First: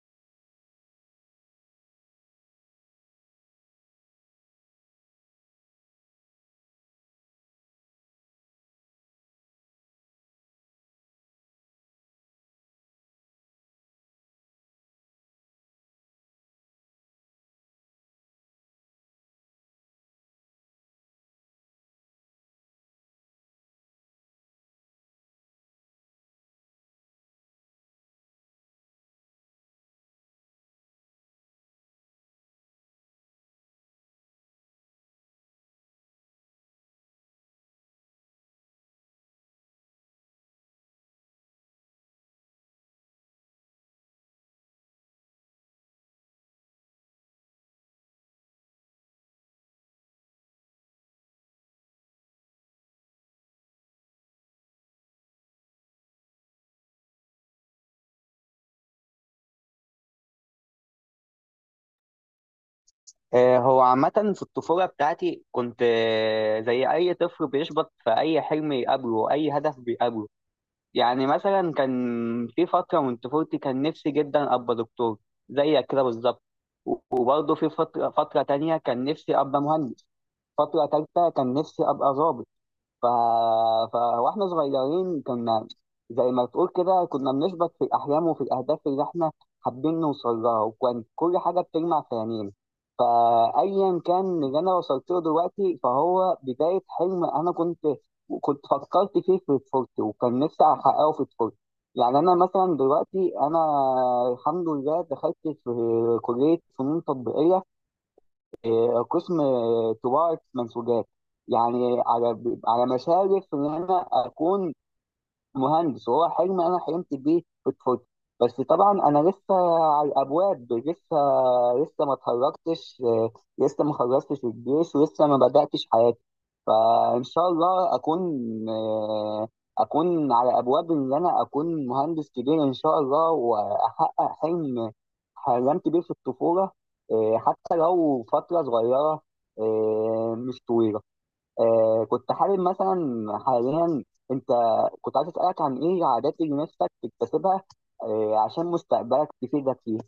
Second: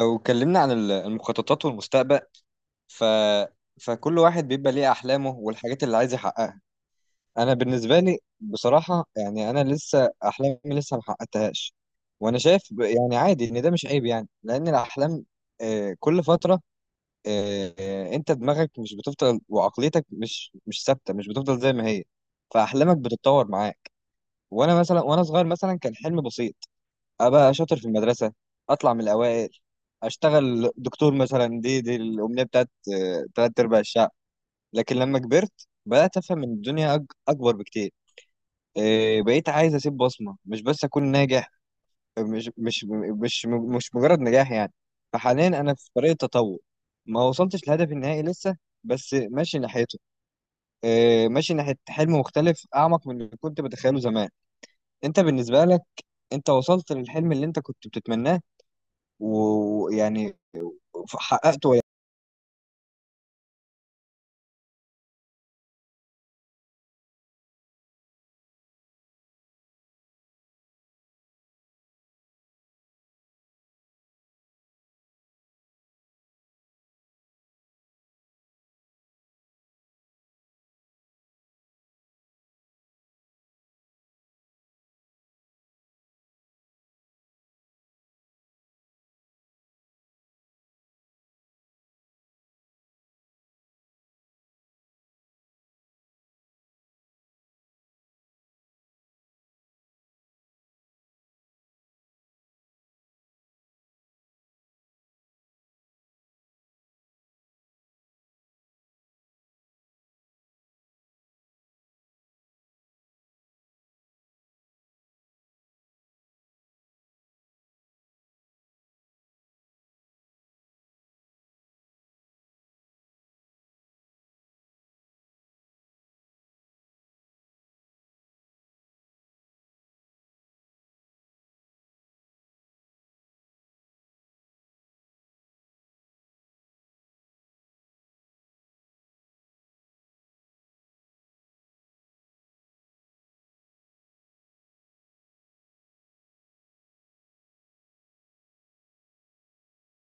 لو اتكلمنا عن المخططات والمستقبل ف... فكل واحد بيبقى ليه أحلامه والحاجات اللي عايز يحققها. أنا بالنسبة لي بصراحة يعني أنا لسه أحلامي لسه ما حققتهاش، وأنا شايف يعني عادي إن ده مش عيب، يعني لأن الأحلام كل فترة أنت دماغك مش بتفضل، وعقليتك مش ثابتة، مش بتفضل زي ما هي. فأحلامك بتتطور معاك. وأنا مثلا وأنا صغير مثلا كان حلم بسيط: ابقى شاطر في المدرسه، اطلع من الاوائل، اشتغل دكتور، مثلا دي الامنيه بتاعت تلات ارباع الشعب. لكن لما كبرت بدات افهم ان الدنيا اكبر بكتير. بقيت عايز اسيب بصمه، مش بس اكون ناجح. مش مش مش مش مجرد نجاح يعني. فحاليا انا في طريق التطور، ما وصلتش لهدفي النهائي لسه، بس ماشي ناحيته. ماشي ناحيه حلم مختلف، اعمق من اللي كنت بتخيله زمان. انت بالنسبه لك، انت وصلت للحلم اللي انت كنت بتتمناه ويعني حققته ولا؟ هو عامة في الطفولة بتاعتي كنت زي أي طفل بيشبط في أي حلم يقابله أي هدف بيقابله. يعني مثلا كان في فترة من طفولتي كان نفسي جدا أبقى دكتور زيك كده بالظبط. و- وبرضه في فترة تانية كان نفسي أبقى مهندس. فترة تالتة كان نفسي أبقى ظابط. ف... واحنا صغيرين كنا زي ما تقول كده كنا بنشبط في الأحلام وفي الأهداف اللي احنا حابين نوصل لها، وكان كل حاجة بتجمع في عينينا. فأيا كان اللي أنا وصلت له دلوقتي فهو بداية حلم أنا كنت فكرت فيه في طفولتي، وكان نفسي أحققه في طفولتي. يعني أنا مثلا دلوقتي أنا الحمد لله دخلت في كلية فنون تطبيقية، قسم طباعة منسوجات. يعني على على مشارف إن أنا أكون مهندس، وهو حلم انا حلمت بيه في طفولتي. بس طبعا انا لسه على الابواب، لسه ما اتخرجتش، لسه ما خلصتش الجيش ولسه ما بداتش حياتي. فان شاء الله اكون آه، اكون على ابواب ان انا اكون مهندس كبير ان شاء الله، واحقق حلم حلمت بيه في الطفوله. حتى لو فتره صغيره، مش طويله. كنت حابب مثلا حاليا انت، كنت عايز اسالك عن ايه عادات اللي نفسك تكتسبها عشان مستقبلك تفيدك فيه.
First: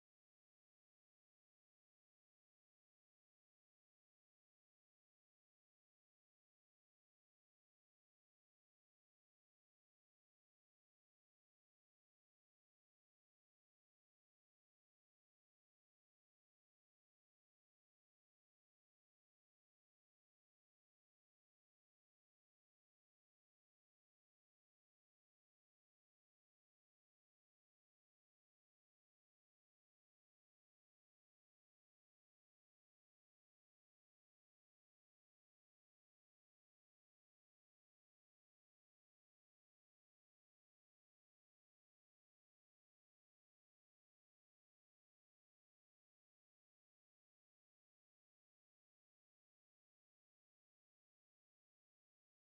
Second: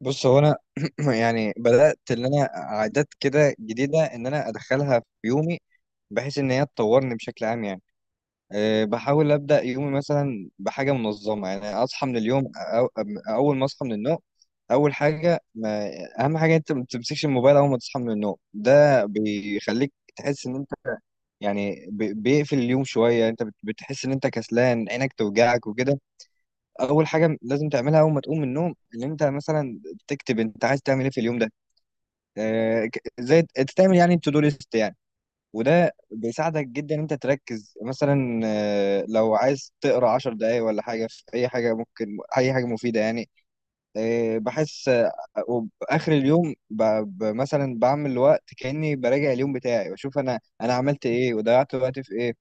بص، هو انا يعني بدات ان انا عادات كده جديده ان انا ادخلها في يومي، بحيث ان هي تطورني بشكل عام يعني. بحاول ابدا يومي مثلا بحاجه منظمه، يعني اصحى من اليوم أو اول ما اصحى من النوم. اول حاجه ما اهم حاجه انت ما تمسكش الموبايل اول ما تصحى من النوم، ده بيخليك تحس ان انت يعني بيقفل اليوم شويه، انت بتحس ان انت كسلان، عينك توجعك وكده. اول حاجه لازم تعملها اول ما تقوم من النوم ان انت مثلا تكتب انت عايز تعمل ايه في اليوم ده. زي تعمل يعني تو دو ليست يعني. وده بيساعدك جدا ان انت تركز، مثلا لو عايز تقرا 10 دقايق ولا حاجه في اي حاجه، ممكن اي حاجه مفيده يعني. آه، بحس آه، وبآخر اليوم مثلا بعمل وقت كاني براجع اليوم بتاعي واشوف انا عملت ايه وضيعت وقتي في ايه.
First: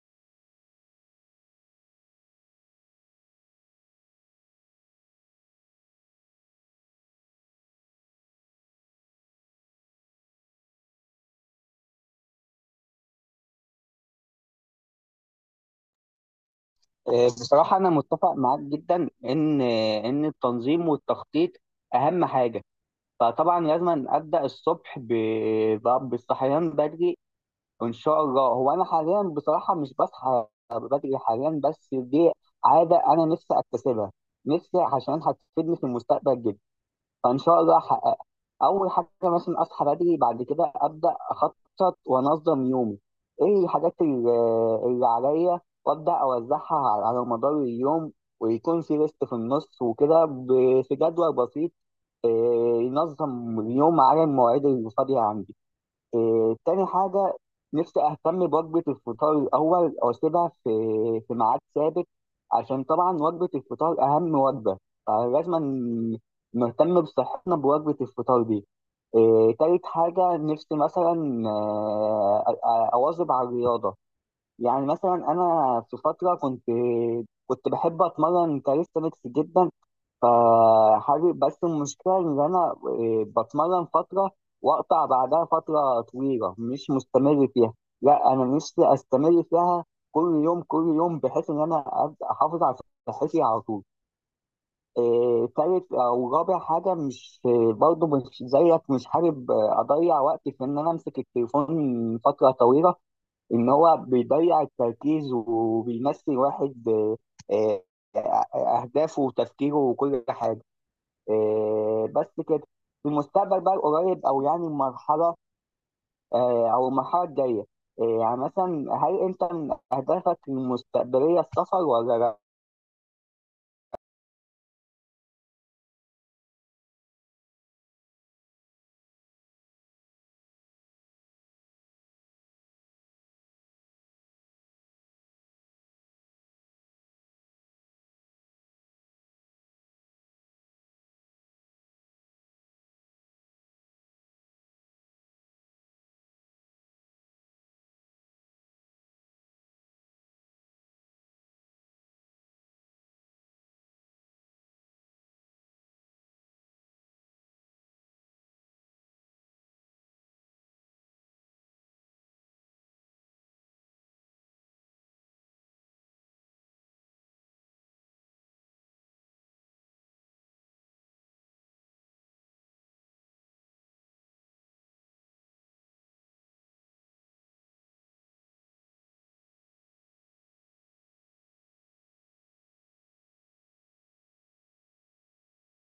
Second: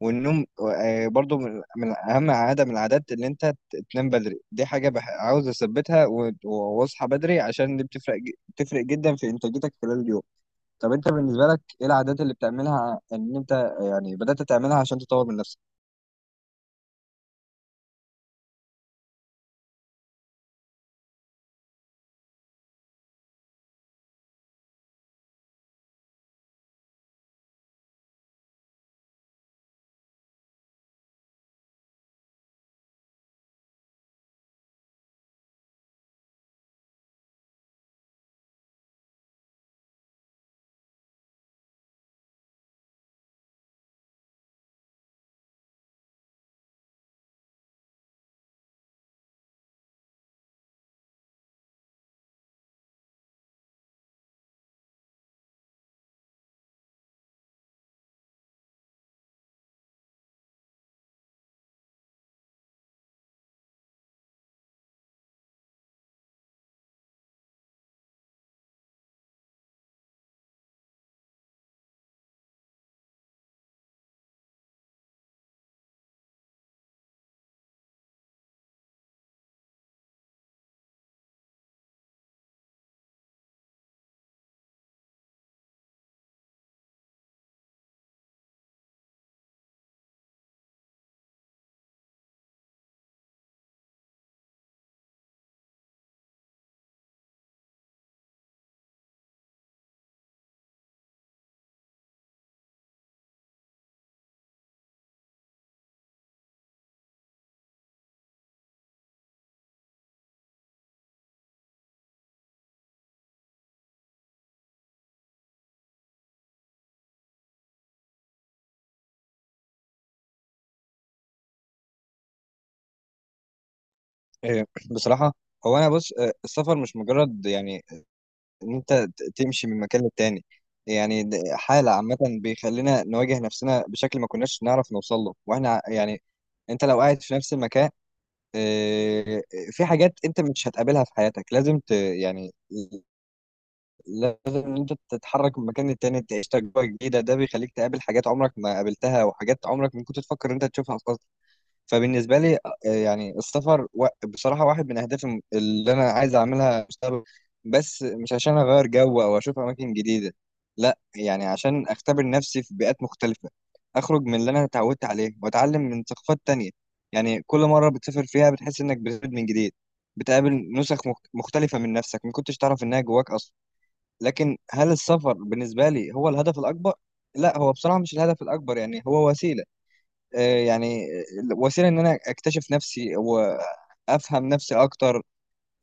والنوم برضو من اهم عاده من العادات، ان انت تنام بدري، دي حاجه عاوز اثبتها، واصحى بدري، عشان دي بتفرق بتفرق جدا في انتاجيتك خلال اليوم. طب انت بالنسبه لك، ايه العادات اللي بتعملها ان انت يعني بدات تعملها عشان تطور من نفسك؟ آه، بصراحه انا متفق معاك جدا ان ان التنظيم والتخطيط اهم حاجه. فطبعا لازم ابدا الصبح بالصحيان بدري وان شاء الله. هو انا حاليا بصراحه مش بصحى بدري حاليا، بس دي عاده انا نفسي اكتسبها، نفسي عشان هتفيدني في المستقبل جدا، فان شاء الله احققها. اول حاجه مثلا اصحى بدري، بعد كده ابدا اخطط وانظم يومي. ايه الحاجات اللي عليا، وابدا اوزعها على على مدار اليوم، ويكون في ريست في النص وكده، في جدول بسيط إيه، ينظم اليوم على المواعيد اللي فاضيه عندي. إيه، تاني حاجة نفسي أهتم بوجبة الفطار الأول وأسيبها في في ميعاد ثابت، عشان طبعا وجبة الفطار أهم وجبة، فلازم نهتم بصحتنا بوجبة الفطار دي. إيه، تالت حاجة نفسي مثلا، أواظب على الرياضة. يعني مثلا أنا في فترة كنت بحب أتمرن كاليستانكس جدا، فحابب. بس المشكلة إن أنا بتمرن فترة وأقطع بعدها فترة طويلة مش مستمر فيها. لا أنا نفسي أستمر فيها كل يوم بحيث إن أنا أبقى أحافظ على صحتي على طول. آه، تالت أو رابع حاجة، مش برضه مش زيك، مش حابب أضيع وقتي في إن أنا أمسك التليفون فترة طويلة، إن هو بيضيع التركيز وبيمثل واحد آه، أهدافه وتفكيره وكل حاجة. بس كده. في المستقبل بقى القريب او يعني المرحله، او المرحله الجايه، يعني مثلا هل انت من اهدافك المستقبليه السفر ولا لا؟ بصراحه هو انا بص، السفر مش مجرد يعني ان انت تمشي من مكان للتاني. يعني حاله عامه بيخلينا نواجه نفسنا بشكل ما كناش نعرف نوصل له، واحنا يعني انت لو قاعد في نفس المكان آه، في حاجات انت مش هتقابلها في حياتك، لازم يعني لازم ان انت تتحرك من مكان للتاني، تعيش تجربه جديده، ده بيخليك تقابل حاجات عمرك ما قابلتها، وحاجات عمرك ما كنت تفكر ان انت تشوفها اصلا. فبالنسبه لي يعني السفر بصراحه واحد من اهدافي اللي انا عايز اعملها مستقبل، بس مش عشان اغير جو او اشوف اماكن جديده، لا يعني عشان اختبر نفسي في بيئات مختلفه، اخرج من اللي انا اتعودت عليه واتعلم من ثقافات تانية. يعني كل مره بتسافر فيها بتحس انك بتولد من جديد، بتقابل نسخ مختلفه من نفسك ما كنتش تعرف انها جواك اصلا. لكن هل السفر بالنسبه لي هو الهدف الاكبر؟ لا، هو بصراحه مش الهدف الاكبر، يعني هو وسيله. آه، يعني وسيله ان انا اكتشف نفسي وافهم نفسي اكتر.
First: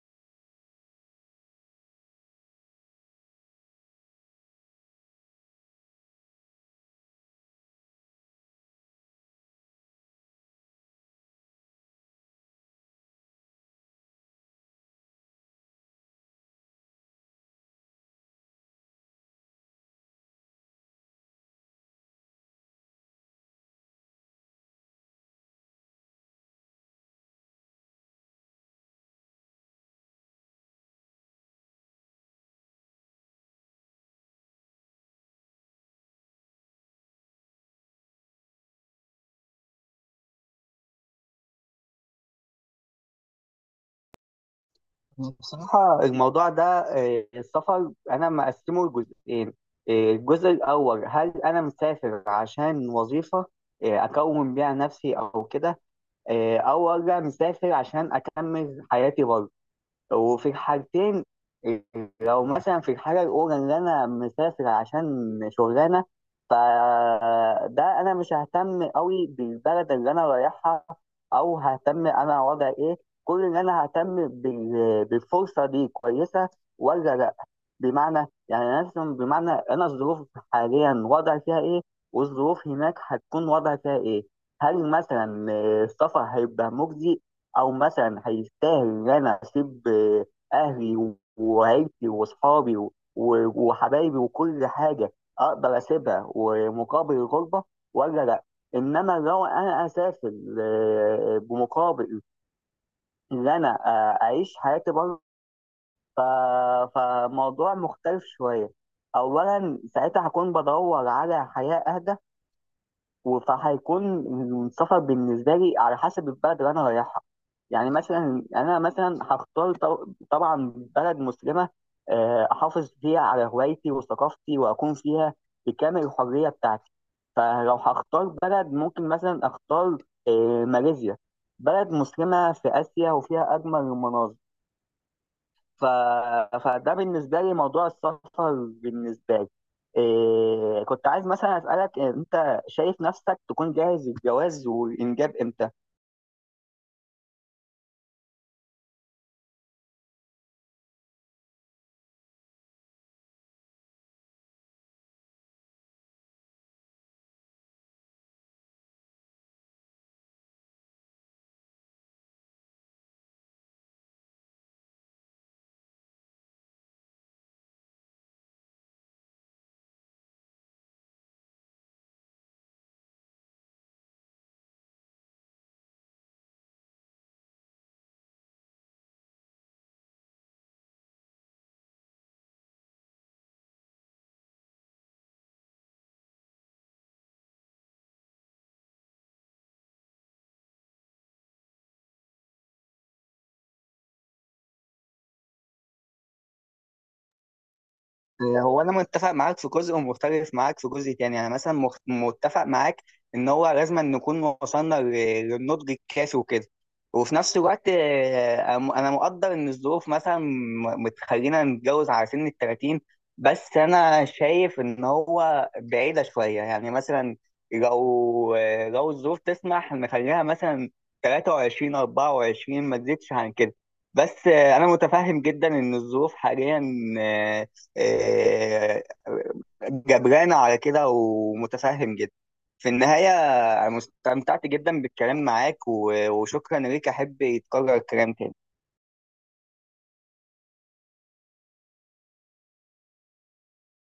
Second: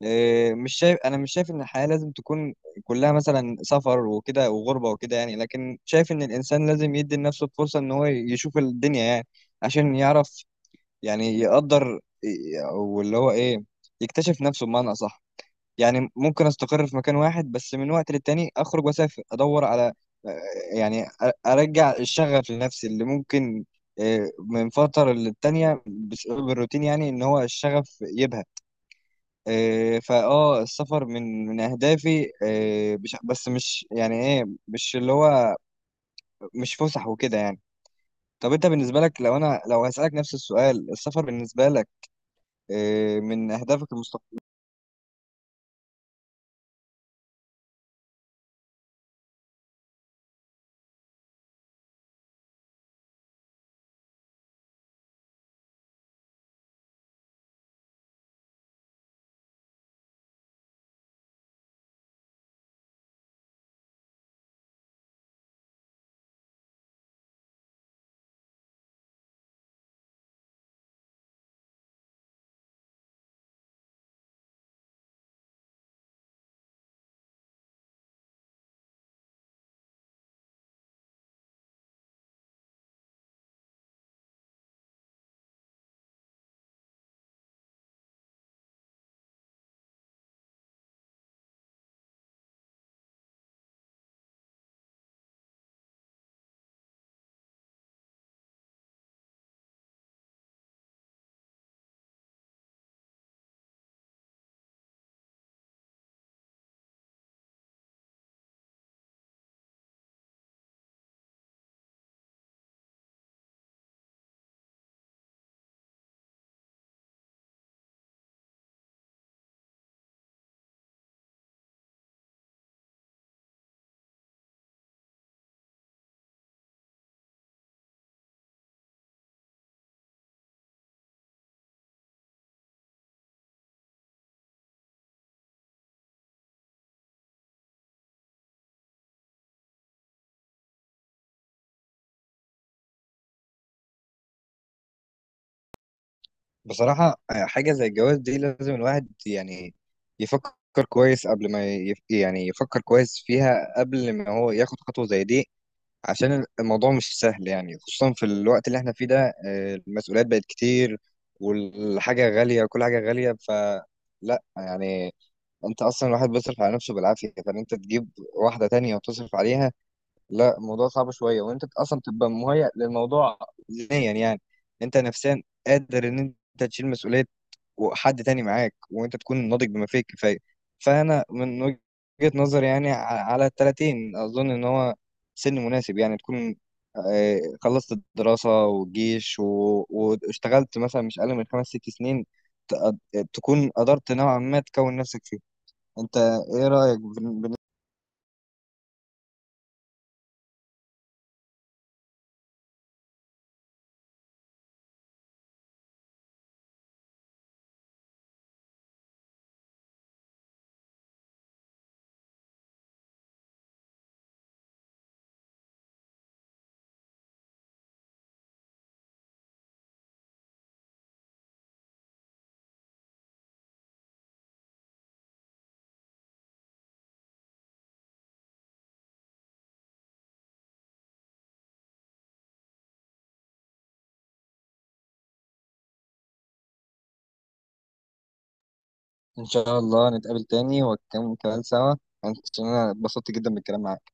مش شايف انا مش شايف ان الحياه لازم تكون كلها مثلا سفر وكده وغربه وكده، يعني لكن شايف ان الانسان لازم يدي لنفسه الفرصه ان هو يشوف الدنيا، يعني عشان يعرف، يعني يقدر واللي هو ايه، يكتشف نفسه بمعنى اصح. يعني ممكن استقر في مكان واحد، بس من وقت للتاني اخرج واسافر ادور على يعني ارجع الشغف لنفسي اللي ممكن من فترة للتانية بسبب الروتين يعني ان هو الشغف يبهى. فاه السفر من اهدافي بس مش يعني ايه مش اللي هو مش فسح وكده يعني. طب انت بالنسبة لك، لو هسألك نفس السؤال، السفر بالنسبة لك من اهدافك المستقبلية؟ بصراحه الموضوع ده، السفر انا مقسمه لجزئين. الجزء الاول، هل انا مسافر عشان وظيفه اكون بيها نفسي او كده، آه، او ولا مسافر عشان اكمل حياتي بره. وفي حاجتين. لو مثلا في الحاجة الأولى اللي أنا مسافر عشان شغلانة، فده أنا مش ههتم أوي بالبلد اللي أنا رايحها، أو ههتم أنا وضع إيه. كل اللي أنا ههتم بالفرصة دي كويسة ولا لأ. بمعنى يعني أنا مثلا، بمعنى أنا الظروف حاليا وضع فيها إيه، والظروف هناك هتكون وضع فيها إيه، هل مثلا السفر هيبقى مجزي او مثلا هيستاهل ان انا اسيب اهلي وعيلتي واصحابي وحبايبي وكل حاجه، اقدر اسيبها ومقابل الغربه ولا لا. انما لو انا اسافر بمقابل ان انا اعيش حياتي بره، فموضوع مختلف شويه. اولا ساعتها هكون بدور على حياه اهدى، فهيكون السفر بالنسبة لي على حسب البلد اللي أنا رايحها. يعني مثلا أنا مثلا هختار طبعا بلد مسلمة، أحافظ فيها على هوايتي وثقافتي وأكون فيها بكامل الحرية بتاعتي. فلو هختار بلد ممكن مثلا أختار ماليزيا، بلد مسلمة في آسيا وفيها أجمل المناظر. ف... فده بالنسبة لي موضوع السفر بالنسبة لي. كنت عايز مثلا أسألك، أنت شايف نفسك تكون جاهز للجواز والإنجاب إمتى؟ بصراحة حاجة زي الجواز دي لازم الواحد يعني يفكر كويس قبل ما يعني يفكر كويس فيها قبل ما هو ياخد خطوة زي دي. عشان الموضوع مش سهل، يعني خصوصا في الوقت اللي احنا فيه ده المسؤوليات بقت كتير، والحاجة غالية، كل حاجة غالية، فلا يعني انت اصلا الواحد بيصرف على نفسه بالعافية، فان انت تجيب واحدة تانية وتصرف عليها، لا الموضوع صعب شوية. وانت اصلا تبقى مهيأ للموضوع ذهنيا يعني، انت نفسيا قادر ان انت تشيل مسؤولية وحد تاني معاك، وانت تكون ناضج بما فيه الكفايه. فانا من وجهه نظري يعني على الـ30 اظن ان هو سن مناسب، يعني تكون خلصت الدراسه والجيش واشتغلت مثلا مش اقل من خمس ست سنين، تكون قدرت نوعا ما تكون نفسك فيه. انت ايه رايك هو انا متفق معاك في جزء ومختلف معاك في جزء تاني. يعني مثلا متفق معاك ان هو لازم نكون وصلنا للنضج الكافي وكده، وفي نفس الوقت آه، انا أنا مقدر ان الظروف مثلا بتخلينا نتجوز على سن ال 30. بس انا شايف ان هو بعيدة شوية. يعني مثلا لو لو الظروف تسمح نخليها مثلا 23 24، ما تزيدش عن كده. بس انا متفهم جدا ان الظروف حاليا آه، جبران على كده، ومتفهم جدا. في النهاية أنا استمتعت جدا بالكلام معاك وشكرا ليك، أحب يتكرر الكلام تاني. ان شاء الله نتقابل تاني ونكمل كلام سوا، عشان انا اتبسطت جدا بالكلام معاك.